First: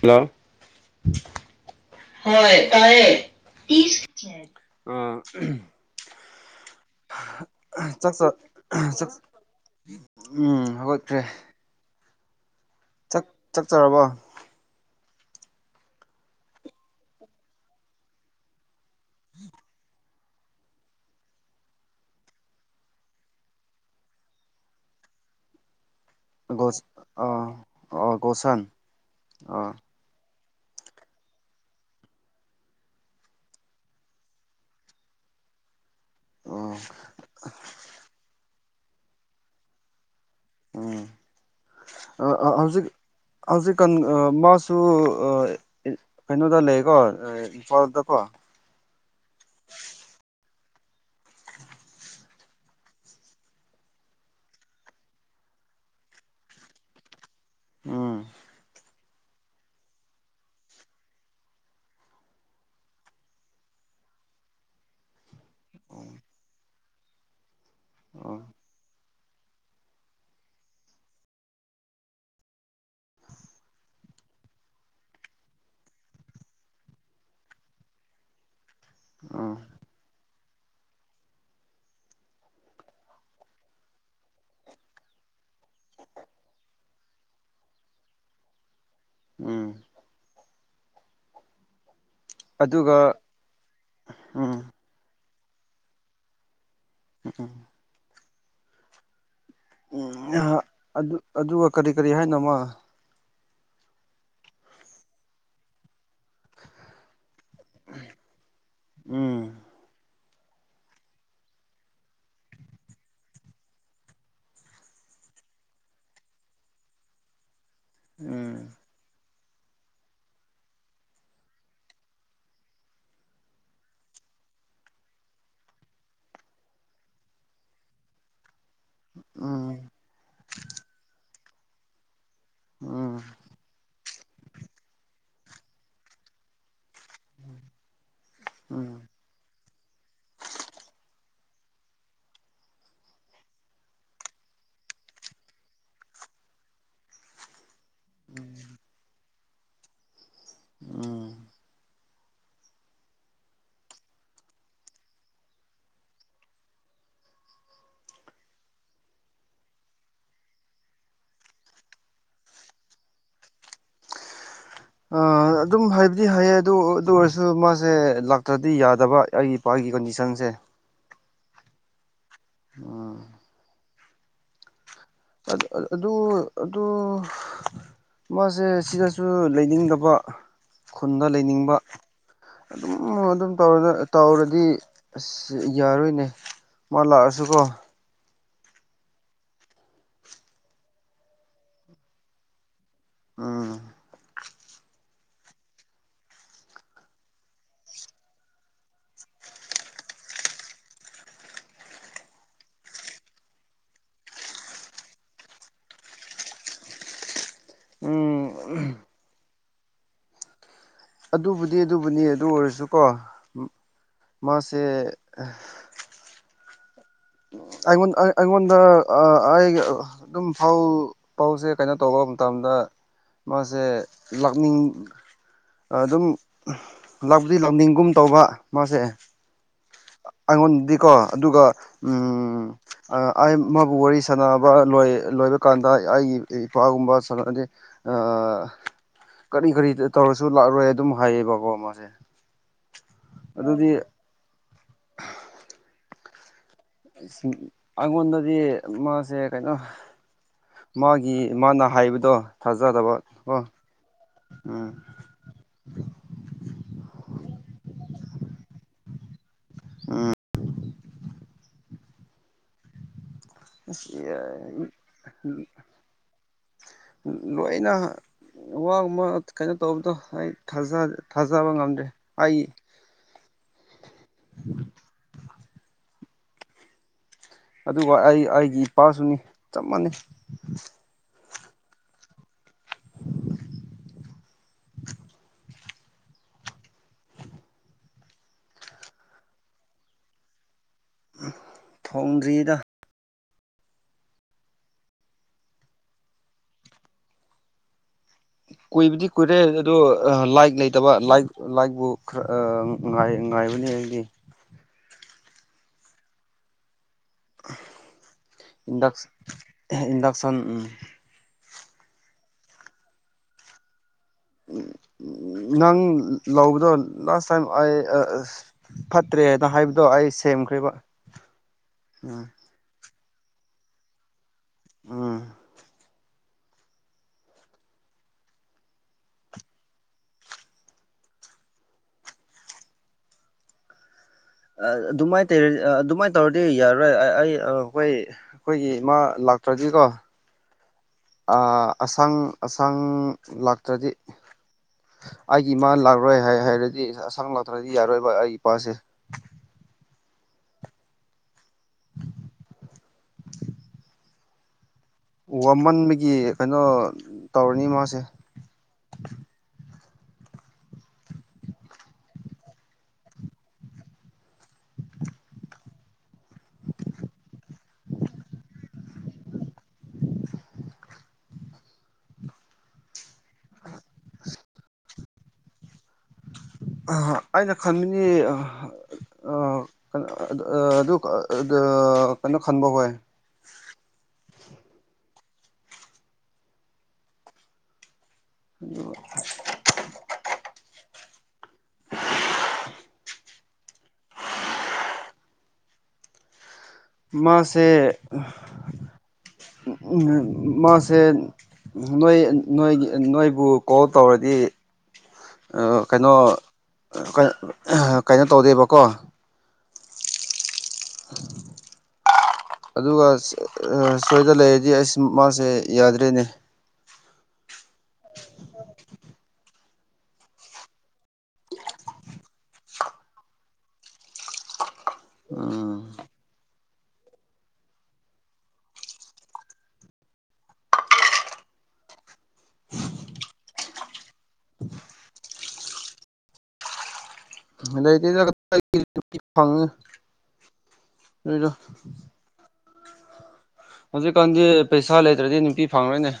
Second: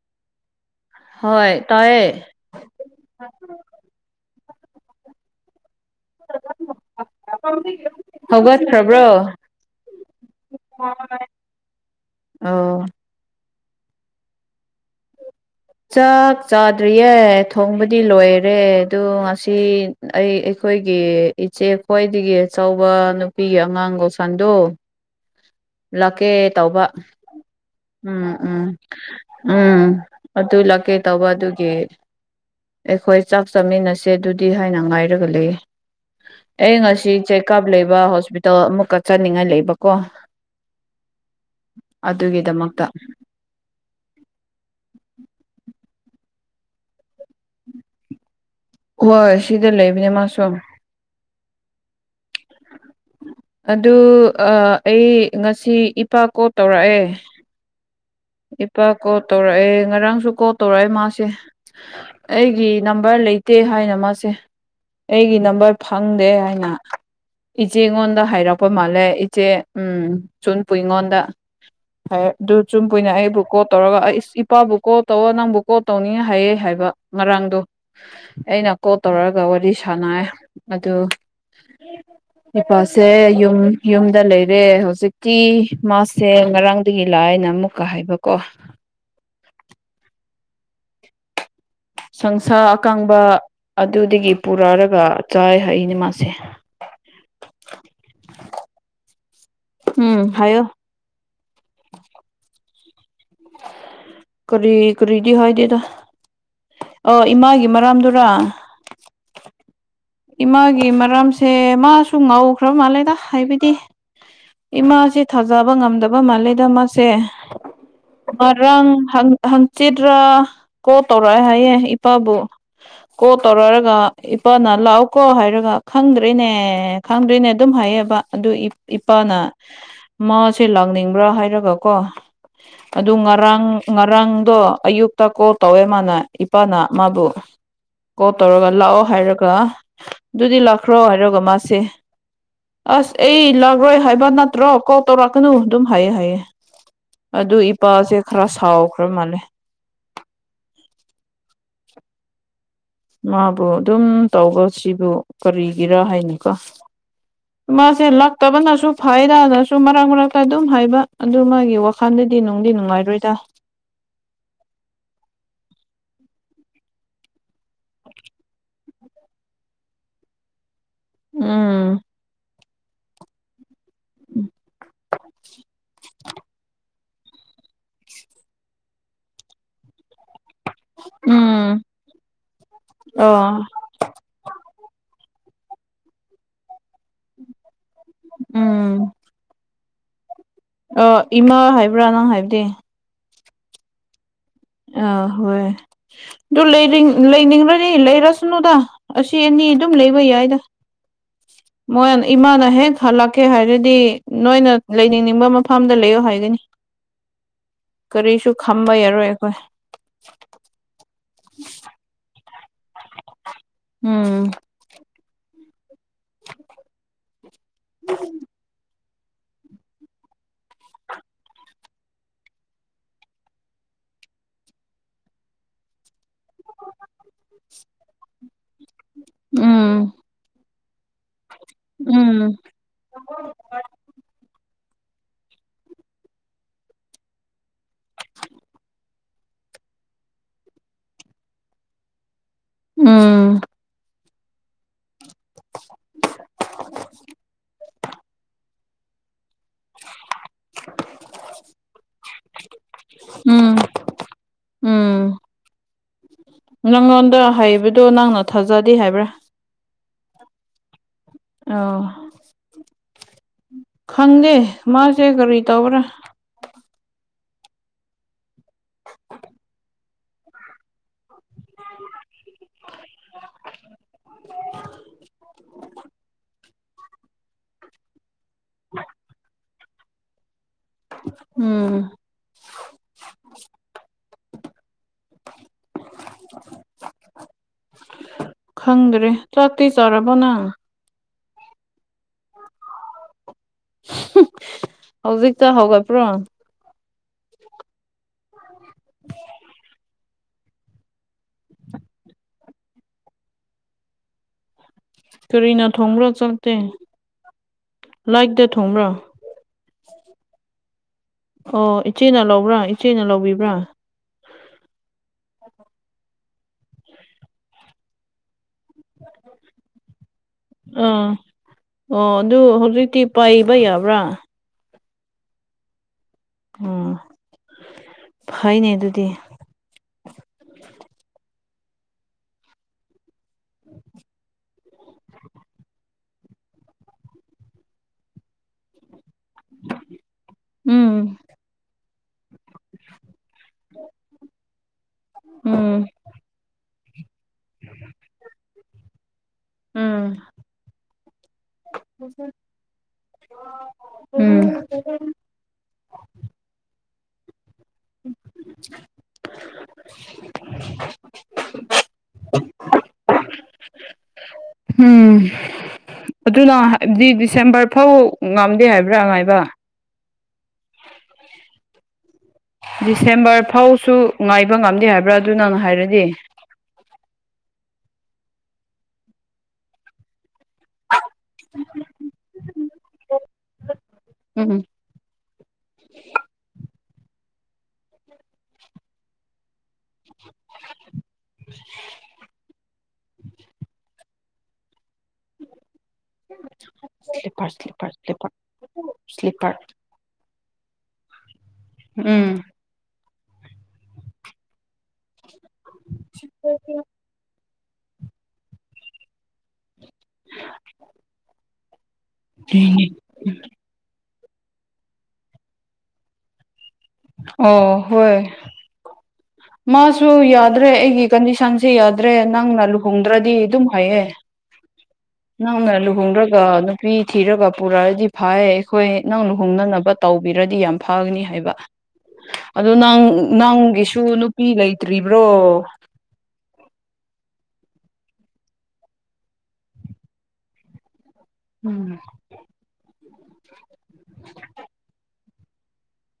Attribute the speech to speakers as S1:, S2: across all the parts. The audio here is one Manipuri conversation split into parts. S1: ꯍꯜꯂꯣ
S2: ꯍꯣꯏ ꯇꯥꯏꯌꯦ
S1: ꯍꯣꯏ ꯇꯔꯦ ꯎꯝ ꯆ
S2: ꯍꯧꯒꯠꯈ꯭ꯔꯕ꯭ꯔꯣ
S1: ꯆꯥꯛ ꯎꯝ ꯍꯧꯒꯠꯈ꯭ꯔꯦ
S2: ꯑꯣ
S1: ꯆꯠꯆꯔꯕꯣ
S2: ꯆꯥꯛ ꯆꯥꯗ꯭ꯔꯤꯌꯦ ꯊꯣꯡꯕꯗꯤ ꯂꯣꯏꯔꯦ ꯑꯗꯣ ꯉꯁꯤ ꯑꯩ ꯑꯩꯈꯣꯏꯒꯤ ꯏꯆꯦ ꯈ꯭ꯋꯥꯏꯗꯒꯤ ꯑꯆꯧꯕ ꯅꯨꯄꯤꯒꯤ ꯑꯉꯥꯡꯒ ꯁꯟꯗꯣ
S1: ꯎ [inaudible]
S2: ꯂꯥꯛꯀꯦ ꯇꯧꯕ
S1: ꯑꯣ
S2: ꯎꯝ ꯎꯝ
S1: ꯒꯣꯁꯟ ꯑꯥ
S2: ꯎꯝ ꯑꯗꯨ ꯂꯥꯛꯀꯦ ꯇꯧꯕ ꯑꯗꯨꯒꯤ ꯑꯩꯈꯣꯏ ꯆꯥꯛ ꯆꯥꯃꯤꯟꯅꯁꯦ ꯑꯗꯨꯗꯤ ꯍꯥꯏꯅ ꯉꯥꯏꯔꯒ ꯂꯩꯌꯦ
S1: ꯑꯣ
S2: ꯑꯩ ꯉꯁꯤ ꯆꯦꯛꯀꯥꯞ ꯂꯩꯕ ꯍꯣꯁꯄꯤꯇꯥꯜ ꯑꯃꯨꯛꯀꯛ ꯆꯥꯅꯤꯡꯉꯥꯏ ꯂꯩꯕꯀꯣ
S1: ꯎꯝ
S2: ꯑꯗꯨꯒꯤꯗꯃꯛꯇ
S1: ꯍꯧꯖꯤꯛ ꯍꯧꯖꯤꯛꯀꯥꯟ ꯃꯥꯁꯨ ꯀꯩꯅꯣꯗ ꯂꯩꯀꯣ ꯏꯝꯐꯥꯜꯗꯀꯣ
S2: ꯍꯣꯏ ꯁꯤꯗ ꯂꯩꯕꯅꯦ ꯃꯥ ꯁꯨꯝ ꯑꯗꯨ ꯑꯩ ꯉꯁꯤ ꯏꯄꯥ ꯀꯣꯜ ꯇꯧꯔꯛꯑꯦ
S1: ꯎꯝ
S2: ꯏꯄꯥ ꯀꯣꯜ ꯇꯧꯔꯛꯑꯦ ꯉꯔꯥꯡꯁꯨ ꯀꯣꯜ ꯇꯧꯔꯛꯑꯦ ꯃꯥꯁꯦ ꯑꯩꯒꯤ ꯅꯝꯕꯔ ꯂꯩꯇꯦ ꯍꯥꯏꯅ ꯃꯥꯁꯦ ꯑꯩꯒꯤ ꯅꯝꯕꯔ ꯐꯪꯗꯦ ꯍꯥꯏꯅ ꯏꯆꯦꯉꯣꯟꯗ
S1: ꯑꯣ
S2: ꯍꯥꯏꯔꯛꯄ ꯃꯥꯜꯂꯦ ꯆꯦ ꯎꯝ ꯆꯨꯝꯄ ꯑꯩꯉꯣꯟꯗ ꯍꯥꯏ ꯑꯗꯨ ꯆꯨꯝ ꯑꯩꯈꯣꯏꯅ ꯑꯩꯕꯨ ꯀꯣꯜ ꯇꯧꯔꯒ ꯏꯁ ꯏꯄꯥꯕꯨ ꯀꯣꯜ ꯇꯧ ꯅꯪꯕꯨ ꯀꯣꯜ ꯇꯧꯅꯤꯡ ꯍꯥꯏꯌꯦ ꯍꯥꯏꯕ ꯉꯥꯡꯗꯣ ꯑꯩꯅ ꯀꯣꯜ ꯇꯧꯔꯛꯑꯒ
S1: ꯎꯝ
S2: ꯋꯥꯔꯤ ꯁꯥꯟꯅꯩ ꯑꯗꯨ
S1: [unintelligible]
S2: ꯏꯄꯥꯁꯦ ꯌꯨꯝ ꯌꯨꯝꯗ ꯂꯩꯔꯦ ꯍꯧꯖꯤꯛꯤ ꯃꯥꯁꯦ ꯉꯔꯥꯡꯗꯒꯤ ꯂꯥꯛꯑꯅ ꯑꯃꯨꯛ ꯀ ꯍꯥꯏꯕꯀꯣ
S1: ꯎꯝ
S2: ꯁꯪꯁꯥ
S1: ꯑꯗꯨꯒ
S2: ꯑꯀꯪꯕ ꯑꯗꯨꯗꯒꯤ
S1: ꯎꯝ
S2: ꯄꯨꯔꯛꯔꯒ ꯆꯥꯏ ꯍꯛꯏꯅꯦ ꯃꯥꯁꯦ
S1: ꯎꯝ ꯎꯝ ꯑꯗꯨ ꯑꯗꯨꯒ ꯀꯔꯤ ꯀꯔꯤ ꯍꯥꯏꯅꯃ
S2: ꯀꯔꯤ ꯀꯔꯤꯗꯤ ꯍꯏꯗꯤꯗ ꯑ ꯏꯃꯥꯒꯤ ꯃꯔꯥꯝꯗꯨꯔꯥ
S1: ꯎꯝ
S2: ꯏꯃꯥꯒꯤ ꯃꯔꯝꯁꯦ ꯃꯥꯁꯨ ꯉꯥꯎꯈ꯭ꯔ ꯃꯥꯜꯂꯦꯗ ꯍꯥꯏꯕꯗꯤ ꯏꯃꯥꯁꯦ ꯊꯥꯖꯕ ꯉꯝꯗꯕ ꯃꯥꯜꯂꯦꯗ ꯃꯥꯁꯦ
S1: ꯎꯝ
S2: ꯃꯔꯪ ꯍꯪꯆꯤꯠ꯭ꯔꯥ ꯀꯣ ꯇꯧꯔꯛꯦ ꯍꯥꯏꯌꯦꯦ ꯏꯄꯥꯕꯨ ꯀꯣ ꯇꯧꯔꯔꯒ ꯏꯄꯥ ꯅ ꯂ ꯀꯣ ꯍꯥꯏꯔꯒ ꯈꯪꯗ꯭ꯔꯔꯤꯅꯦ ꯈꯪꯗ꯭ꯣꯏꯅꯦ ꯑꯗꯨꯝ ꯍꯥꯏꯌꯦꯕ ꯑꯗꯨ ꯏꯄꯥꯅ
S1: ꯎꯝ
S2: ꯃꯥꯁꯦ ꯂꯥꯛꯅꯤꯡꯕ꯭ꯔꯥ ꯍꯥꯏꯔꯒ ꯀꯣ ꯑꯗꯨ
S1: ꯎꯝ
S2: ꯉꯔꯥꯡ ꯉꯔꯥꯡꯗꯣ ꯑꯌꯨꯛꯇ ꯀꯣꯜ ꯇꯧꯋꯦ ꯃꯥꯅ ꯏꯄꯥꯅ ꯃꯥꯕꯨ ꯀꯣꯜ ꯇꯧꯔꯒ
S1: ꯎꯝ
S2: ꯂꯥꯛꯑꯣ ꯍꯥꯏꯔꯒ ꯑꯗꯨꯗꯤ ꯂꯥꯛꯈ꯭ꯔꯣ ꯍꯥꯏꯔꯒ ꯃꯥꯁꯦ ꯑꯁ ꯑꯩ ꯂꯥꯛꯔꯣꯏ ꯍꯥꯏꯕ ꯅꯠꯇ꯭ꯔꯣ ꯀꯣꯜ ꯇꯧꯔꯛꯀꯅꯨ ꯑꯗꯨꯝ ꯍꯥꯏꯌꯦ ꯍꯥꯏꯑ ꯑꯗꯨ ꯏꯄꯥꯁꯦ ꯈꯔ ꯁꯥꯎꯈ꯭ꯔ ꯃꯥꯜꯂꯦ
S1: ꯎꯝ
S2: ꯃꯥꯕꯨ ꯑꯗꯨꯝ ꯇꯧꯕ ꯁꯤꯕꯨ ꯀꯔꯤꯒꯤꯔꯥ ꯍꯥꯏꯅꯤꯨꯀꯣ ꯃꯥꯁꯦ ꯂꯛꯇꯕꯅꯁꯨ ꯐꯥꯏꯔꯅꯁꯨ ꯃꯔꯛ ꯃꯔꯛꯇ ꯑꯗꯨꯝ ꯍꯥꯏꯕ ꯑꯗꯨ ꯃꯥꯒꯤ ꯋꯥꯈꯜꯗ ꯗꯤ ꯅꯨꯡꯗꯤ ꯅꯨꯡꯉꯥꯏꯔꯣꯏꯗ
S1: [unintelligible] ꯑ ꯑꯗꯨꯝ ꯍꯥꯏꯕꯗꯤ ꯍꯌꯦ ꯑꯗꯨ ꯑꯗꯨ ꯑꯣꯏꯔꯁꯨ ꯃꯥꯁꯦ ꯂꯥꯛꯇ꯭ꯔꯗꯤ ꯌꯥꯗꯕ ꯑꯩꯒꯤ ꯏꯄꯥꯒꯤ ꯑꯩ ꯒꯤ ꯀꯟꯗꯤꯁꯟꯁꯦ
S2: ꯑꯝ
S1: ꯎꯝ
S2: ꯎꯝ
S1: ꯑ ꯑꯗꯨ ꯑꯗꯨ ꯑꯗꯨ ꯃꯥꯁꯦ ꯁꯤꯗꯁꯨ ꯂꯩꯅꯤꯡꯗꯕ ꯈꯨꯟꯗ ꯂꯩꯅꯤꯡꯕ
S2: ꯎꯝ
S1: ꯑꯗꯨꯝ ꯑꯗꯨꯝ
S2: ꯑꯣ
S1: ꯇꯔ ꯇꯧꯔꯗꯤ ꯑꯁ ꯌꯥꯔꯣꯏꯅꯦ ꯃꯥ ꯂꯥꯛꯑꯁꯨꯀꯣ
S2: ꯎꯝ ꯑ ꯏꯃꯥ ꯍꯥꯏꯕ꯭ꯔꯥ ꯅꯪ ꯍꯥꯏꯕꯗꯤ
S1: ꯎꯝ
S2: ꯑ ꯍꯣꯏ ꯑꯗꯨ ꯂꯩ ꯂꯩꯅꯤꯡ꯭ꯔꯣ ꯂꯩꯔ ꯁꯅꯨ ꯑꯁꯤ ꯑꯦꯅꯤ ꯑꯗꯨꯝ ꯂꯩꯕ ꯌꯥꯏꯗ
S1: [unintelligible]
S2: ꯃꯣꯏ ꯏꯃꯥꯅ ꯍꯦꯛ ꯍꯜꯂꯛꯀꯦ ꯍꯥꯏꯔꯗꯤ ꯅꯣꯏꯅ ꯂꯩꯅꯤꯡꯅꯤꯡꯕ ꯃꯐꯝꯗ ꯂꯩꯌꯣ ꯍꯥꯏꯒꯅꯤ
S1: [unintelligible] ꯎꯝ
S2: ꯀꯔꯤꯁꯨꯨ ꯈꯥꯝꯕꯩ ꯌꯥꯔꯣꯏꯣꯏ ꯑꯩꯈꯣꯏ
S1: ꯑꯗꯨꯕꯨꯗꯤ ꯑꯗꯨꯕꯨꯅꯤ ꯑꯗꯨ ꯑꯣꯏꯔꯁꯨꯀꯣ
S2: ꯎꯝ
S1: ꯃꯥꯁꯦ ꯑ ꯑꯩ ꯑꯩꯗ ꯑꯩ ꯑꯗꯨꯝ ꯐꯧ ꯐꯧꯁꯦ ꯀꯩꯅꯣ ꯇꯧꯕ ꯃꯇꯝꯗ ꯃꯥꯁꯦ ꯂꯥꯛꯅꯤꯡꯡ ꯑꯗꯨꯝ ꯂꯥꯛꯗꯤ ꯂꯥꯎꯅꯤꯡꯒꯨꯝ ꯇꯧꯕ ꯃꯥꯁꯦ
S2: ꯎꯝ
S1: ꯑꯩꯉꯣꯟꯗꯗꯤꯀꯣ ꯑꯗꯨꯒ
S2: ꯎꯝ
S1: ꯃꯥꯕꯨ ꯋꯥꯔꯤ ꯁꯥꯟꯅꯕ ꯂꯣꯏꯕ ꯀꯥꯟꯗ ꯑꯩꯒꯤ ꯏꯄꯥꯒꯨꯝꯕ ꯀꯔꯤ ꯀꯔꯤ ꯇꯧꯔꯁꯨ ꯂꯥꯛꯂꯣꯏ ꯑꯗꯨꯝ ꯍꯥꯏꯌꯦꯕꯀꯣ ꯃꯥꯁꯦ
S2: ꯎꯝ
S1: ꯑꯗꯨꯗꯤ ꯑꯩꯉꯣꯟꯗꯗꯤ ꯃꯥꯁꯦ ꯀꯩꯅꯣ ꯃꯥꯒꯤ ꯃꯥꯅ ꯍꯥꯏꯕꯗꯣ ꯊꯥꯖꯗꯕ ꯑꯣꯣ
S2: ꯎꯝ
S1: ꯎꯝ [unintelligible]
S2: ꯅꯪꯉꯣꯟꯗ ꯍꯥꯏꯩꯕꯗꯣ ꯊꯥꯖꯗꯦ ꯍꯥꯏꯕ꯭ꯔꯥ
S1: ꯑꯥ
S2: ꯑ
S1: ꯑꯁ
S2: ꯈꯪꯗꯦ ꯃꯥꯁꯦ ꯀꯔꯤ ꯇꯕꯔ
S1: ꯂꯣꯏꯅ ꯋꯥꯃ ꯀꯩꯅꯣ ꯇꯧꯕꯗꯣ ꯑꯩ ꯊꯥꯖ ꯊꯥꯖꯕ ꯉꯝꯗ꯭ꯔꯦ ꯑꯩ ꯑꯗꯨꯒ ꯑꯩ ꯑꯩꯒꯤ ꯏꯄꯥꯁꯨꯅꯤ ꯆꯞ ꯃꯥꯟꯅꯩ
S2: ꯎꯝ [unintelligible] ꯈꯪꯗ꯭ꯔꯦ ꯆꯇ ꯆꯔꯕꯅꯥ
S1: ꯊꯣꯡꯗ꯭ꯔꯤꯗ
S2: ꯍꯧꯖꯤꯛꯇ ꯍꯧꯒꯠꯄ꯭ꯔꯣ
S1: ꯀꯨꯏꯕꯗꯤ ꯀꯨꯏꯔꯦ ꯑꯗꯣ ꯂꯥꯏꯛ ꯂꯩꯇꯕ ꯂꯥꯏꯛ ꯂꯥꯏꯛꯕꯨ ꯈꯔ ꯥꯏ ꯉꯥꯏꯕꯅꯤ ꯑꯩꯗꯤ
S2: ꯀꯔꯤꯅ ꯊꯣꯡꯕ꯭ꯔꯣ ꯆꯠꯇꯦ ꯂꯥꯛꯗ ꯊꯣꯡꯕ꯭ꯔꯣ
S1: ꯏꯟꯗꯛ ꯏꯟꯗꯛꯁꯟ
S2: ꯑꯣ ꯏꯆꯦꯅ ꯂꯧꯕ꯭ꯔꯥ ꯏꯆꯦꯅ ꯂꯧꯕꯤꯕ꯭ꯔꯥ
S1: ꯅꯪ ꯂꯧꯕꯗꯣ ꯂꯥꯁ ꯇꯥꯏꯝ ꯑꯩ ꯐꯠꯇ꯭ꯔꯦꯅ ꯍꯥꯏꯕꯗꯣ ꯑꯩ ꯁꯦꯝꯈ꯭ꯔꯦꯔꯤꯕ
S2: ꯑꯥ
S1: ꯎꯝ
S2: ꯄꯩꯕ ꯌꯥꯕ꯭ꯔꯥ
S1: ꯎꯝ
S2: ꯎ ꯐꯩꯅꯦ ꯑꯗꯨꯗꯤ [unintelligible]
S1: ꯑꯗꯨꯃꯥꯏꯅ ꯇꯧꯔꯗꯤ ꯑꯗꯨꯃꯥꯏꯅ ꯇꯧꯔꯗꯤ ꯌꯥꯔꯔꯣꯏ ꯑꯩ ꯑꯩꯣꯏ ꯑꯩꯈꯣꯏꯒꯤ ꯏꯃꯥ ꯗꯥꯛꯇꯔꯖꯤ ꯀꯣ
S2: ꯎꯝ
S1: ꯑ ꯑꯁꯥꯡ ꯑꯁꯥꯡ ꯂꯥꯛꯇ꯭ꯔꯗꯤ ꯑꯩꯒꯤ ꯏꯃꯥꯅ
S2: ꯎꯝ
S1: ꯂꯥꯛꯔꯣꯏ ꯍꯥꯏ ꯍꯥꯏꯔꯗꯤ ꯁꯥꯡ ꯂꯥꯛꯇ꯭ꯔꯗꯤ ꯌꯥꯔꯣꯏꯕ ꯑꯩ ꯏꯄꯥꯁꯦ
S2: ꯎꯝ ꯎꯝ
S1: ꯋꯥꯃꯟꯕꯒꯤ ꯀꯩꯅꯣ ꯇꯧꯔꯅꯤ ꯃꯥꯁꯦ
S2: [unintelligible] ꯎꯝ ꯑꯗꯨꯅ ꯍꯥꯏꯕꯗꯤ ꯗꯤꯁꯦꯝꯕꯔ ꯐꯥꯎ ꯉꯝꯗꯦ ꯍꯥꯏꯕ꯭ꯔꯥ ꯉꯥꯏꯕ ꯗꯤꯁꯦꯝꯕꯔ ꯐꯥꯎꯁꯨ ꯉꯥꯏꯕ ꯉꯝꯗꯦ ꯍꯥꯏꯕ꯭ꯔꯥ ꯑꯗꯨ ꯅꯪ ꯍꯥꯏꯔꯗꯤ
S1: ꯑꯩꯅ ꯈꯟꯕꯅꯤ ꯀꯩꯅꯣ ꯑꯗꯨ ꯀꯩꯅꯣ ꯈꯟꯕ ꯍꯣꯏ
S2: ꯎꯝ ꯎꯝ
S1: ꯑꯗꯨ
S2: [unintelligible] ꯁ꯭ꯂꯤꯞꯄꯔ
S1: ꯃꯥꯁꯦ
S2: ꯁ꯭ꯂꯤꯞꯄꯔ ꯁ꯭ꯂꯤꯞꯄꯔ ꯁ꯭ꯂꯤꯞꯄꯔ
S1: ꯎꯝ ꯃꯥꯁꯦ ꯅꯣꯏ
S2: ꯎꯝ
S1: ꯅꯣꯏ ꯅꯣꯏ ꯕꯨ ꯀꯣꯜ ꯇꯧꯔꯗꯤ ꯀꯩꯅꯣ ꯀꯩꯅꯣ ꯇꯧꯗꯦꯕꯀꯣ
S2: [unintelligible]
S1: ꯑꯗꯨꯒ ꯁꯣꯏꯗ ꯂꯩꯔꯗꯤ ꯑꯩꯁ ꯃꯥꯁꯦ ꯌꯥꯗ꯭ꯔꯦꯅꯦ
S2: ꯑꯣ ꯍꯣꯏ ꯃꯥꯁꯨ ꯌꯥꯗ꯭ꯔꯦ ꯑꯩꯒꯤ ꯀꯟꯗꯤꯁꯟꯁꯦ ꯌꯥꯗ꯭ꯔꯦ ꯅꯪꯅ ꯂꯨꯍꯣꯡꯗ꯭ꯔꯗꯤ ꯑꯗꯨꯝ ꯍꯥꯏꯌꯦ ꯅꯪ ꯍ꯭ꯔꯣ
S1: ꯎꯝ
S2: ꯑꯗꯨꯒ ꯅꯨꯄꯤ ꯊꯤꯔꯒ ꯄꯨꯔꯛꯑꯗꯤ ꯐ ꯑꯩꯈꯣꯏ ꯅꯪ ꯂꯨꯍꯣꯡꯅꯅꯕ ꯇꯧꯕꯤꯔꯗꯤ ꯌꯥꯝ ꯐꯒꯅꯤ ꯍꯥꯏꯕ ꯑꯗꯨ ꯅꯪ ꯅꯪꯒꯤꯁꯨ ꯅꯨꯄꯤ ꯂꯩꯇ꯭ꯔꯤꯕ꯭ꯔꯣ
S1: [unintelligible] ꯂꯩ ꯐꯉꯗ
S2: ꯎꯝ
S1: ꯍꯧꯖꯤꯛꯀꯥꯟꯗꯤ ꯄꯩꯁꯥ ꯂꯩꯇ꯭ꯔꯗꯤ ꯅꯨꯄꯤ ꯐꯪꯉꯣꯏꯅꯦ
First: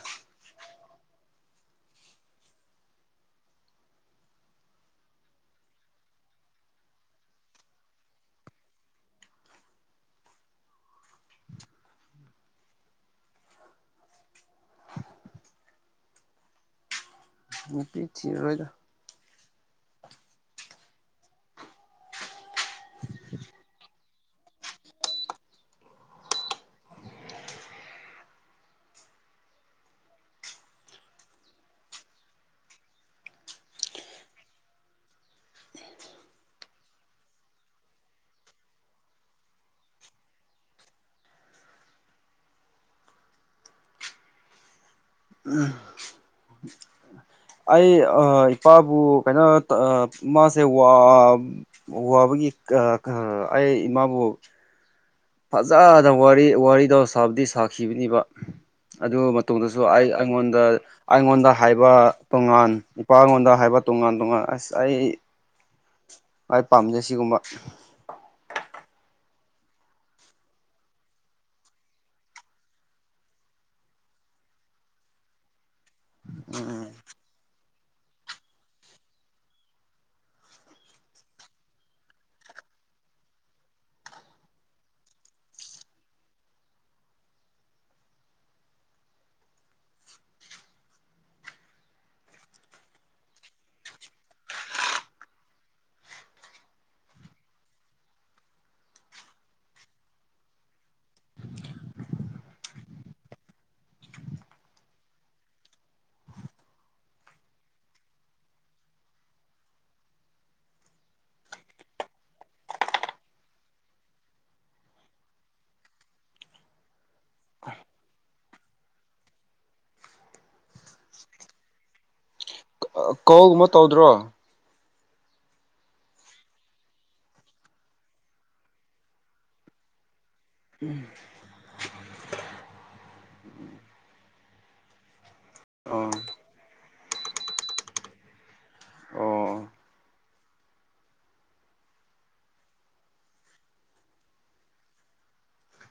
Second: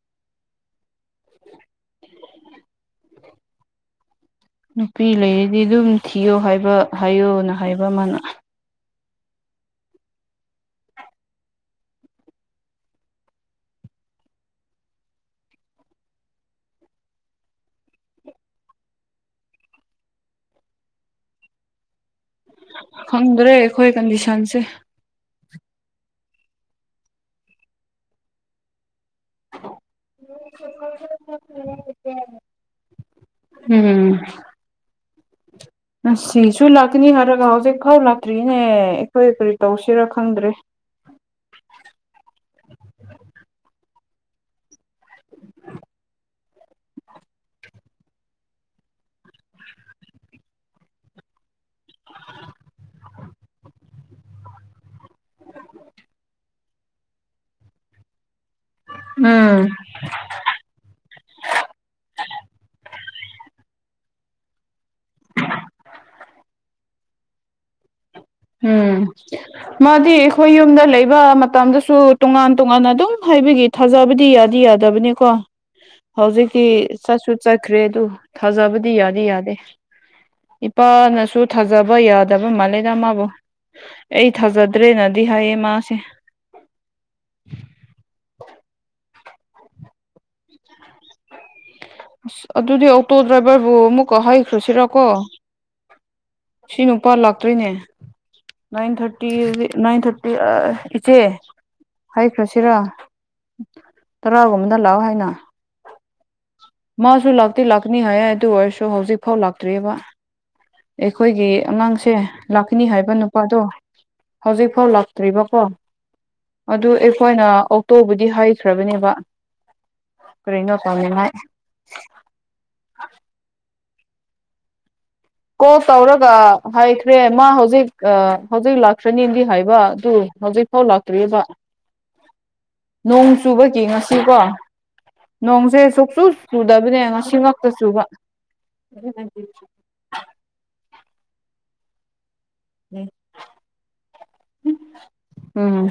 S2: ꯅꯨꯄꯤ ꯂꯩꯔꯗꯤ ꯑꯗꯨꯝ ꯊꯤꯌꯣ ꯍꯥꯏꯕ ꯍꯥꯏꯌꯣꯅ ꯍꯥꯏꯕ ꯑꯃꯅ
S1: [unintelligible] ꯅꯨꯄꯤ ꯊ ꯑꯣꯏꯣꯏꯗ
S2: ꯈꯪꯗ꯭ꯔꯦ ꯑꯩꯈꯣꯏ ꯀꯟꯗꯤꯁꯟꯁꯦ [unintelligible] ꯎꯝ ꯁꯤꯁꯨ ꯂꯥꯛꯀꯅꯤ ꯍꯥꯏꯔꯒ ꯍꯧꯖꯤꯛ ꯐꯥꯎ ꯂꯥꯛꯇ꯭ꯔꯤꯅꯦ ꯑꯩꯈꯣꯏ ꯀꯔꯤ ꯇꯧꯁꯤꯔ ꯈꯪꯗ꯭ꯔꯦ
S1: [unintelligible] ꯎꯝ ꯑꯩ ꯏꯄꯥꯕꯨ ꯀꯩꯅꯣ ꯃꯥꯁꯦ ꯋꯥꯕꯒꯤ ꯑꯩꯃꯕꯨ ꯐꯖꯅ ꯋꯥꯔꯤ ꯋꯥꯔꯤꯗꯣ ꯁꯥꯕꯨꯗꯤ ꯁꯥꯈꯤꯕꯅꯤꯕ ꯑꯗꯨ
S2: ꯎꯝ
S1: ꯃꯇꯨꯡꯗꯁꯨ ꯑꯩ ꯑꯩꯉꯣꯟꯗ ꯑꯩꯉꯣꯟꯗ ꯍꯥꯏꯕ ꯇꯣꯉꯥꯟ ꯏꯄꯥꯉꯣꯟꯗ ꯍꯥꯏꯕ ꯇꯣꯉꯥꯟ ꯇꯉ ꯉꯁꯥꯏ ꯑꯩ ꯄꯥꯝꯖꯩ ꯁꯤꯒꯨꯝꯕ
S2: ꯎꯝ ꯃꯥꯗꯤ ꯑꯩꯈꯣꯏ ꯌꯨꯝꯗ ꯂꯩꯕ ꯃꯇꯝꯗꯁꯨ ꯇꯣꯉꯥꯟ ꯇꯣꯉꯥꯟꯅ ꯑꯗꯨꯝ ꯍꯥꯏꯕꯤ ꯊꯥꯖꯕꯗꯤ ꯌꯥꯗꯤ ꯌꯥꯗꯕꯅꯤꯀꯣ ꯍꯧꯖꯤꯛꯀꯤ ꯆꯥꯛꯁꯨꯠ ꯆ ꯠꯈ꯭ꯔꯦ ꯑꯗꯨ ꯊꯥꯖꯕꯗꯤ ꯌꯥꯗꯤ ꯌꯥꯗꯦ ꯏꯄꯥꯅꯁꯨ ꯊꯥꯖꯕ ꯌꯥꯗꯕ ꯃꯥꯜꯂꯦꯗ ꯃꯥꯕꯨ ꯑꯩ ꯊꯥꯖꯗ꯭ꯔꯦꯅꯗꯤ ꯍꯥꯏꯌꯦ ꯃꯥꯁꯦ
S1: [unintelligible]
S2: ꯑꯁ ꯑꯗꯨꯗꯤ ꯑꯣꯛꯇꯣ ꯗ꯭ꯔꯥꯏꯚꯔꯕꯨ ꯑꯃꯨꯛꯀ ꯍꯩꯈ꯭ꯔꯁꯤꯔꯀꯣ ꯁꯤ ꯅꯨꯄꯥ ꯂꯥꯛꯇ꯭ꯣꯏꯅꯦ ꯅꯥꯟ ꯊꯔꯇꯤ ꯅꯏꯟ ꯊꯔꯇꯤ ꯏꯆꯦ ꯍꯥꯏꯈ꯭ꯔꯁꯤꯔ ꯇꯔꯥꯒꯨꯝꯕꯗ ꯂꯥꯛꯑꯣ ꯍꯥꯏꯅ ꯃꯥꯁꯨ ꯂꯥꯛꯇꯤ ꯂꯥꯛꯀꯅꯤ ꯍꯥꯏ ꯑꯗꯨ ꯑꯣꯏꯔꯁꯨ ꯍꯧꯖꯤꯛ ꯐꯥꯎ ꯂꯥꯛꯇ꯭ꯔꯤꯕ ꯑꯩꯈꯣꯏꯒꯤ ꯑꯉꯥꯡꯁꯦ ꯂꯥꯛꯀꯅꯤ ꯍꯥꯏꯕ ꯅꯨꯄꯥꯗꯣ ꯍꯖꯤꯕꯣ ꯂꯥꯛꯇꯔꯤꯕ ꯀꯣ ꯑꯗꯨ ꯑꯩꯈꯣꯏꯅ ꯑꯣꯛꯇꯣꯕꯨꯗꯤ ꯍꯩꯈ꯭ꯔꯕꯅꯦꯕ ꯀꯔꯤ ꯉꯄꯥꯝꯅꯤꯉ
S1: ꯀꯧꯒꯨꯝꯕ ꯇꯧꯗ꯭ꯔꯣ
S2: ꯀꯣꯜ ꯇꯧꯔꯒ ꯍꯥꯏꯈ꯭ꯔꯦ ꯃꯥ ꯍꯧꯖꯤꯛ ꯍꯧꯖꯤꯛ ꯂꯥꯛꯇ꯭ꯔꯅꯤꯅꯗꯤ ꯍꯥꯏꯕ ꯑꯗꯨ ꯍꯧꯖꯤꯛ ꯐꯥꯎ ꯂꯥꯛꯇ꯭ꯔꯤꯔꯤꯕ
S1: ꯎ [unintelligible]
S2: ꯅꯣꯡ ꯆꯨꯕꯒꯤ ꯉꯁꯤꯀꯣ ꯅꯣꯡꯁꯦ
S1: ꯑꯣ
S2: ꯁꯨꯛꯁꯨꯨ ꯆꯨꯗꯕꯅꯦ ꯉꯁꯤꯃꯛꯇ ꯆꯨꯕ
S1: ꯑꯣ
S2: ꯎꯝ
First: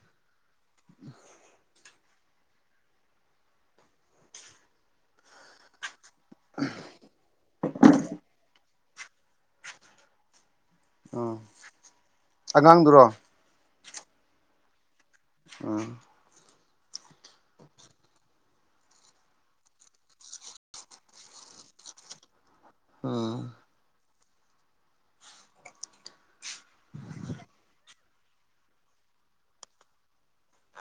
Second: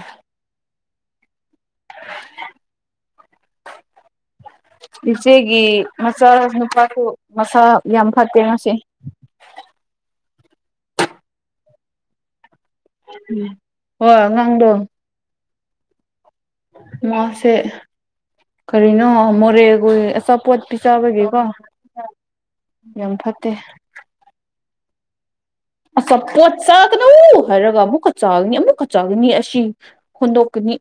S1: [unintelligible]
S2: ꯏꯆꯦꯒꯤ ꯃꯆꯥ ꯅꯨꯄꯥꯁꯨ ꯃꯆꯥ ꯌꯥꯝ ꯐꯠꯇꯦ ꯃꯁꯦ
S1: [unintelligible] ꯑꯥ ꯑꯉꯥꯡꯗꯨꯔꯣ
S2: ꯍ ꯉꯥꯡꯗꯣ
S1: ꯑꯥ
S2: ꯃꯥ ꯁꯦ ꯀꯔꯤꯅꯣ ꯃꯣꯔꯦ ꯑꯩꯣꯏ ꯑꯁꯥꯄꯣꯠꯄꯤꯤ ꯆꯥꯕꯒꯦꯀꯣ ꯌꯥꯝ
S1: ꯑꯥ
S2: ꯐꯠꯇꯦ ꯑ ꯄꯣꯠ ꯆꯥꯒꯅꯨ ꯍꯥꯏꯔꯒ ꯑꯃꯨꯛꯀ ꯆꯥꯒꯅꯤ ꯑꯃꯨꯛꯀ ꯆꯥꯒꯅꯤ ꯑꯁꯤ ꯍꯣꯟꯗꯣꯛꯀꯅꯤ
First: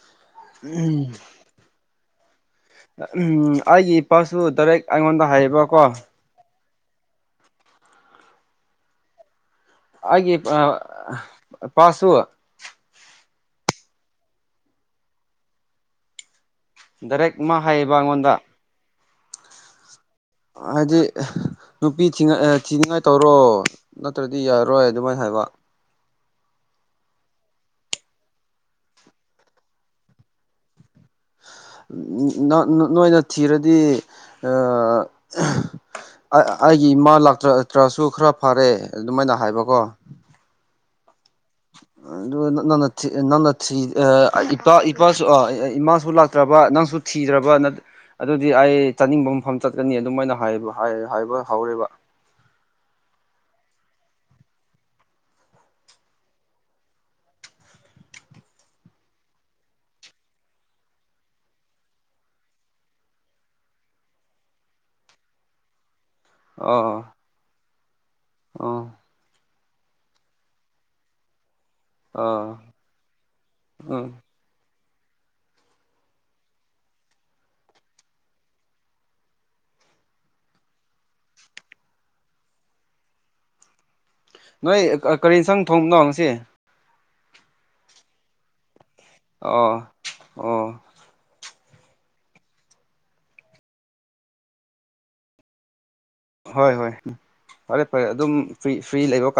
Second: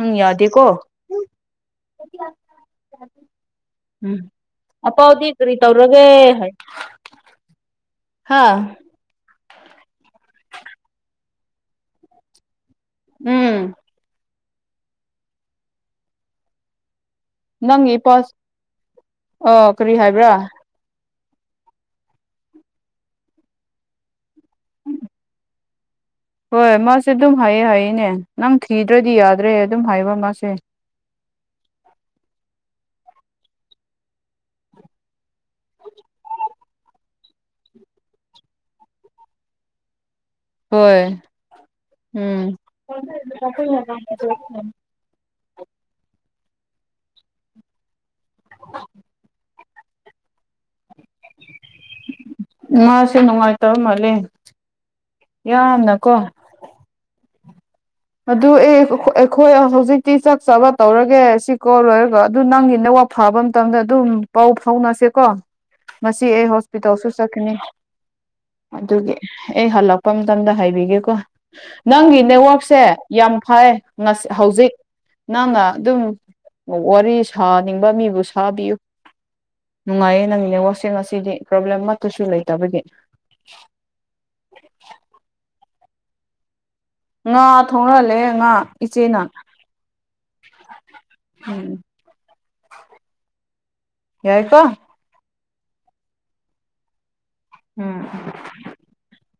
S2: ꯎꯝ ꯌꯥꯗꯤꯀꯣ
S1: ꯎꯝ ꯑꯩꯒꯤ
S2: ꯎꯝ
S1: ꯏꯄꯥꯁꯨ ꯗꯥꯏꯔꯦꯛ
S2: ꯑ
S1: ꯑꯩꯉꯣꯟꯗ
S2: ꯄꯥꯎꯗꯤ ꯀꯔꯤ
S1: ꯍꯥꯏꯌꯦꯕꯀꯣ
S2: ꯇꯧꯔꯒꯦ ꯍꯥꯏ ꯍꯥꯥ
S1: ꯍꯥꯏꯦ ꯑ ꯄꯥꯁꯨ
S2: ꯎꯝ
S1: ꯗꯥꯏꯔꯦꯛ ꯃꯥ ꯍꯥꯏꯌꯦꯕ ꯑꯩꯉꯣꯟꯗ
S2: ꯑꯣ ꯀꯔꯤ ꯍꯥꯏꯕꯤ
S1: ꯍꯥꯏꯗꯤ ꯅꯨꯄꯤ ꯊꯤꯅꯤꯡꯉꯥꯏ ꯇꯧꯔꯣ ꯅꯠꯇ꯭ꯔꯗꯤ ꯌꯥꯔꯔꯣꯏ ꯑꯗꯨꯃꯥꯏꯅ ꯍꯥꯏꯕ
S2: ꯍꯣꯏ ꯃꯥꯁꯦ ꯑꯗꯨꯝ ꯍꯥꯏꯌꯦ ꯍꯥꯏꯌꯦꯅꯦ ꯅꯪ ꯊꯤꯗ꯭ꯔꯗꯤ ꯌꯥꯗ꯭ꯔꯦ ꯑꯗꯨꯝ ꯍꯥꯏꯕ ꯃꯥꯁꯦ
S1: ꯅꯣꯏꯅ ꯊꯤꯔꯗꯤ ꯑꯩꯒꯤ ꯏꯃꯥ ꯂꯥꯛꯇ꯭ꯔ꯭ꯔꯁꯨ ꯈꯔ ꯐꯔꯦ ꯑꯗꯨꯃꯥꯏꯅ ꯍꯥꯏꯕꯀꯣ
S2: ꯍꯣꯏ
S1: ꯑꯗꯨ
S2: ꯎꯝ
S1: ꯅꯥꯟꯁꯤ ꯅꯥꯟꯠꯁꯤꯤ ꯑ ꯏꯄꯥ ꯏꯄꯥ ꯏꯃꯥꯁꯨ ꯂꯥꯛꯇ꯭ꯔꯕ ꯅꯪꯁꯨ ꯊꯤꯗ꯭ꯔꯕ ꯑꯗꯨꯗꯤ ꯑꯩ ꯆꯥꯅꯤꯡꯕ ꯃꯐꯝ ꯆꯠꯀꯅꯤ ꯑꯗꯨꯃꯥꯏꯅ ꯍꯥꯏꯕ ꯍꯥꯏꯕ ꯍꯧꯔꯦꯕ
S2: ꯃꯥꯅꯨꯡꯁꯦ ꯅꯨꯡꯉꯥꯏ ꯇꯧ ꯃꯥꯂꯦ ꯌꯥꯝꯅꯀꯣ ꯑꯗꯨ ꯑꯦ ꯑꯩꯈꯣꯏ ꯍꯧꯖꯤꯛꯇꯤ ꯆꯥꯛ ꯆꯥꯕ ꯇꯧꯔꯒꯦ ꯁꯤꯀꯣ ꯂꯣꯏꯔꯒ ꯑꯗꯨ ꯅꯪꯒꯤ ꯅ ꯄꯥꯎ ꯐꯥꯕ ꯃꯇꯝꯗ ꯑꯗꯨꯝ ꯄꯥꯎ ꯐꯥꯎꯅꯁꯦꯀꯣ ꯃꯁꯤ ꯑꯩ
S1: ꯑꯣ
S2: ꯍꯣꯁꯄꯤꯇꯥꯜꯁꯨ ꯆꯠꯀꯅꯤ
S1: ꯑꯣ
S2: ꯑꯗꯨꯒꯤ ꯑꯩ ꯍꯜꯂꯛꯄ ꯃꯇꯝꯗ ꯍꯥꯏꯕꯤꯒꯦꯀꯣ ꯅꯪꯒꯤ
S1: ꯑꯥ
S2: ꯅꯦꯠꯋꯔꯛ ꯌꯥꯝ ꯐ
S1: ꯎꯝ
S2: ꯍꯧꯖꯤꯛ ꯅꯪꯅ ꯑꯗꯨꯝ ꯋꯥꯔꯤ ꯁꯥꯅꯤꯡꯕ ꯃꯤꯕꯨ ꯁꯥꯕꯤꯌꯨ ꯅꯨꯡꯉꯥꯏꯌꯦ ꯅꯪꯒꯤ ꯅꯦꯠꯋꯥꯛꯁꯤꯡ ꯉꯁꯤꯗꯤ ꯄ꯭ꯔꯣꯕ꯭ꯂꯦꯝ ꯑꯃꯠꯇꯁꯨ ꯂꯩꯇꯕꯒꯤ
S1: ꯅꯣꯏ ꯀꯔꯤ ꯁꯪ ꯊꯣꯡꯅꯣꯁꯤ
S2: ꯉꯥ ꯊꯣꯡꯅꯍꯜꯂꯦ ꯉꯥ ꯏꯆꯦꯅ
S1: ꯑꯣ ꯑꯣ
S2: ꯎꯝ ꯌꯥꯏ ꯀ
S1: ꯍꯣꯏ ꯍꯣꯏ ꯐꯔꯦ
S2: ꯎꯝ
S1: ꯐꯔꯦ ꯑꯗꯨꯝ ꯐ꯭ꯔꯤ ꯐ꯭ꯔꯤ ꯂꯩꯕ ꯀꯥꯟꯗ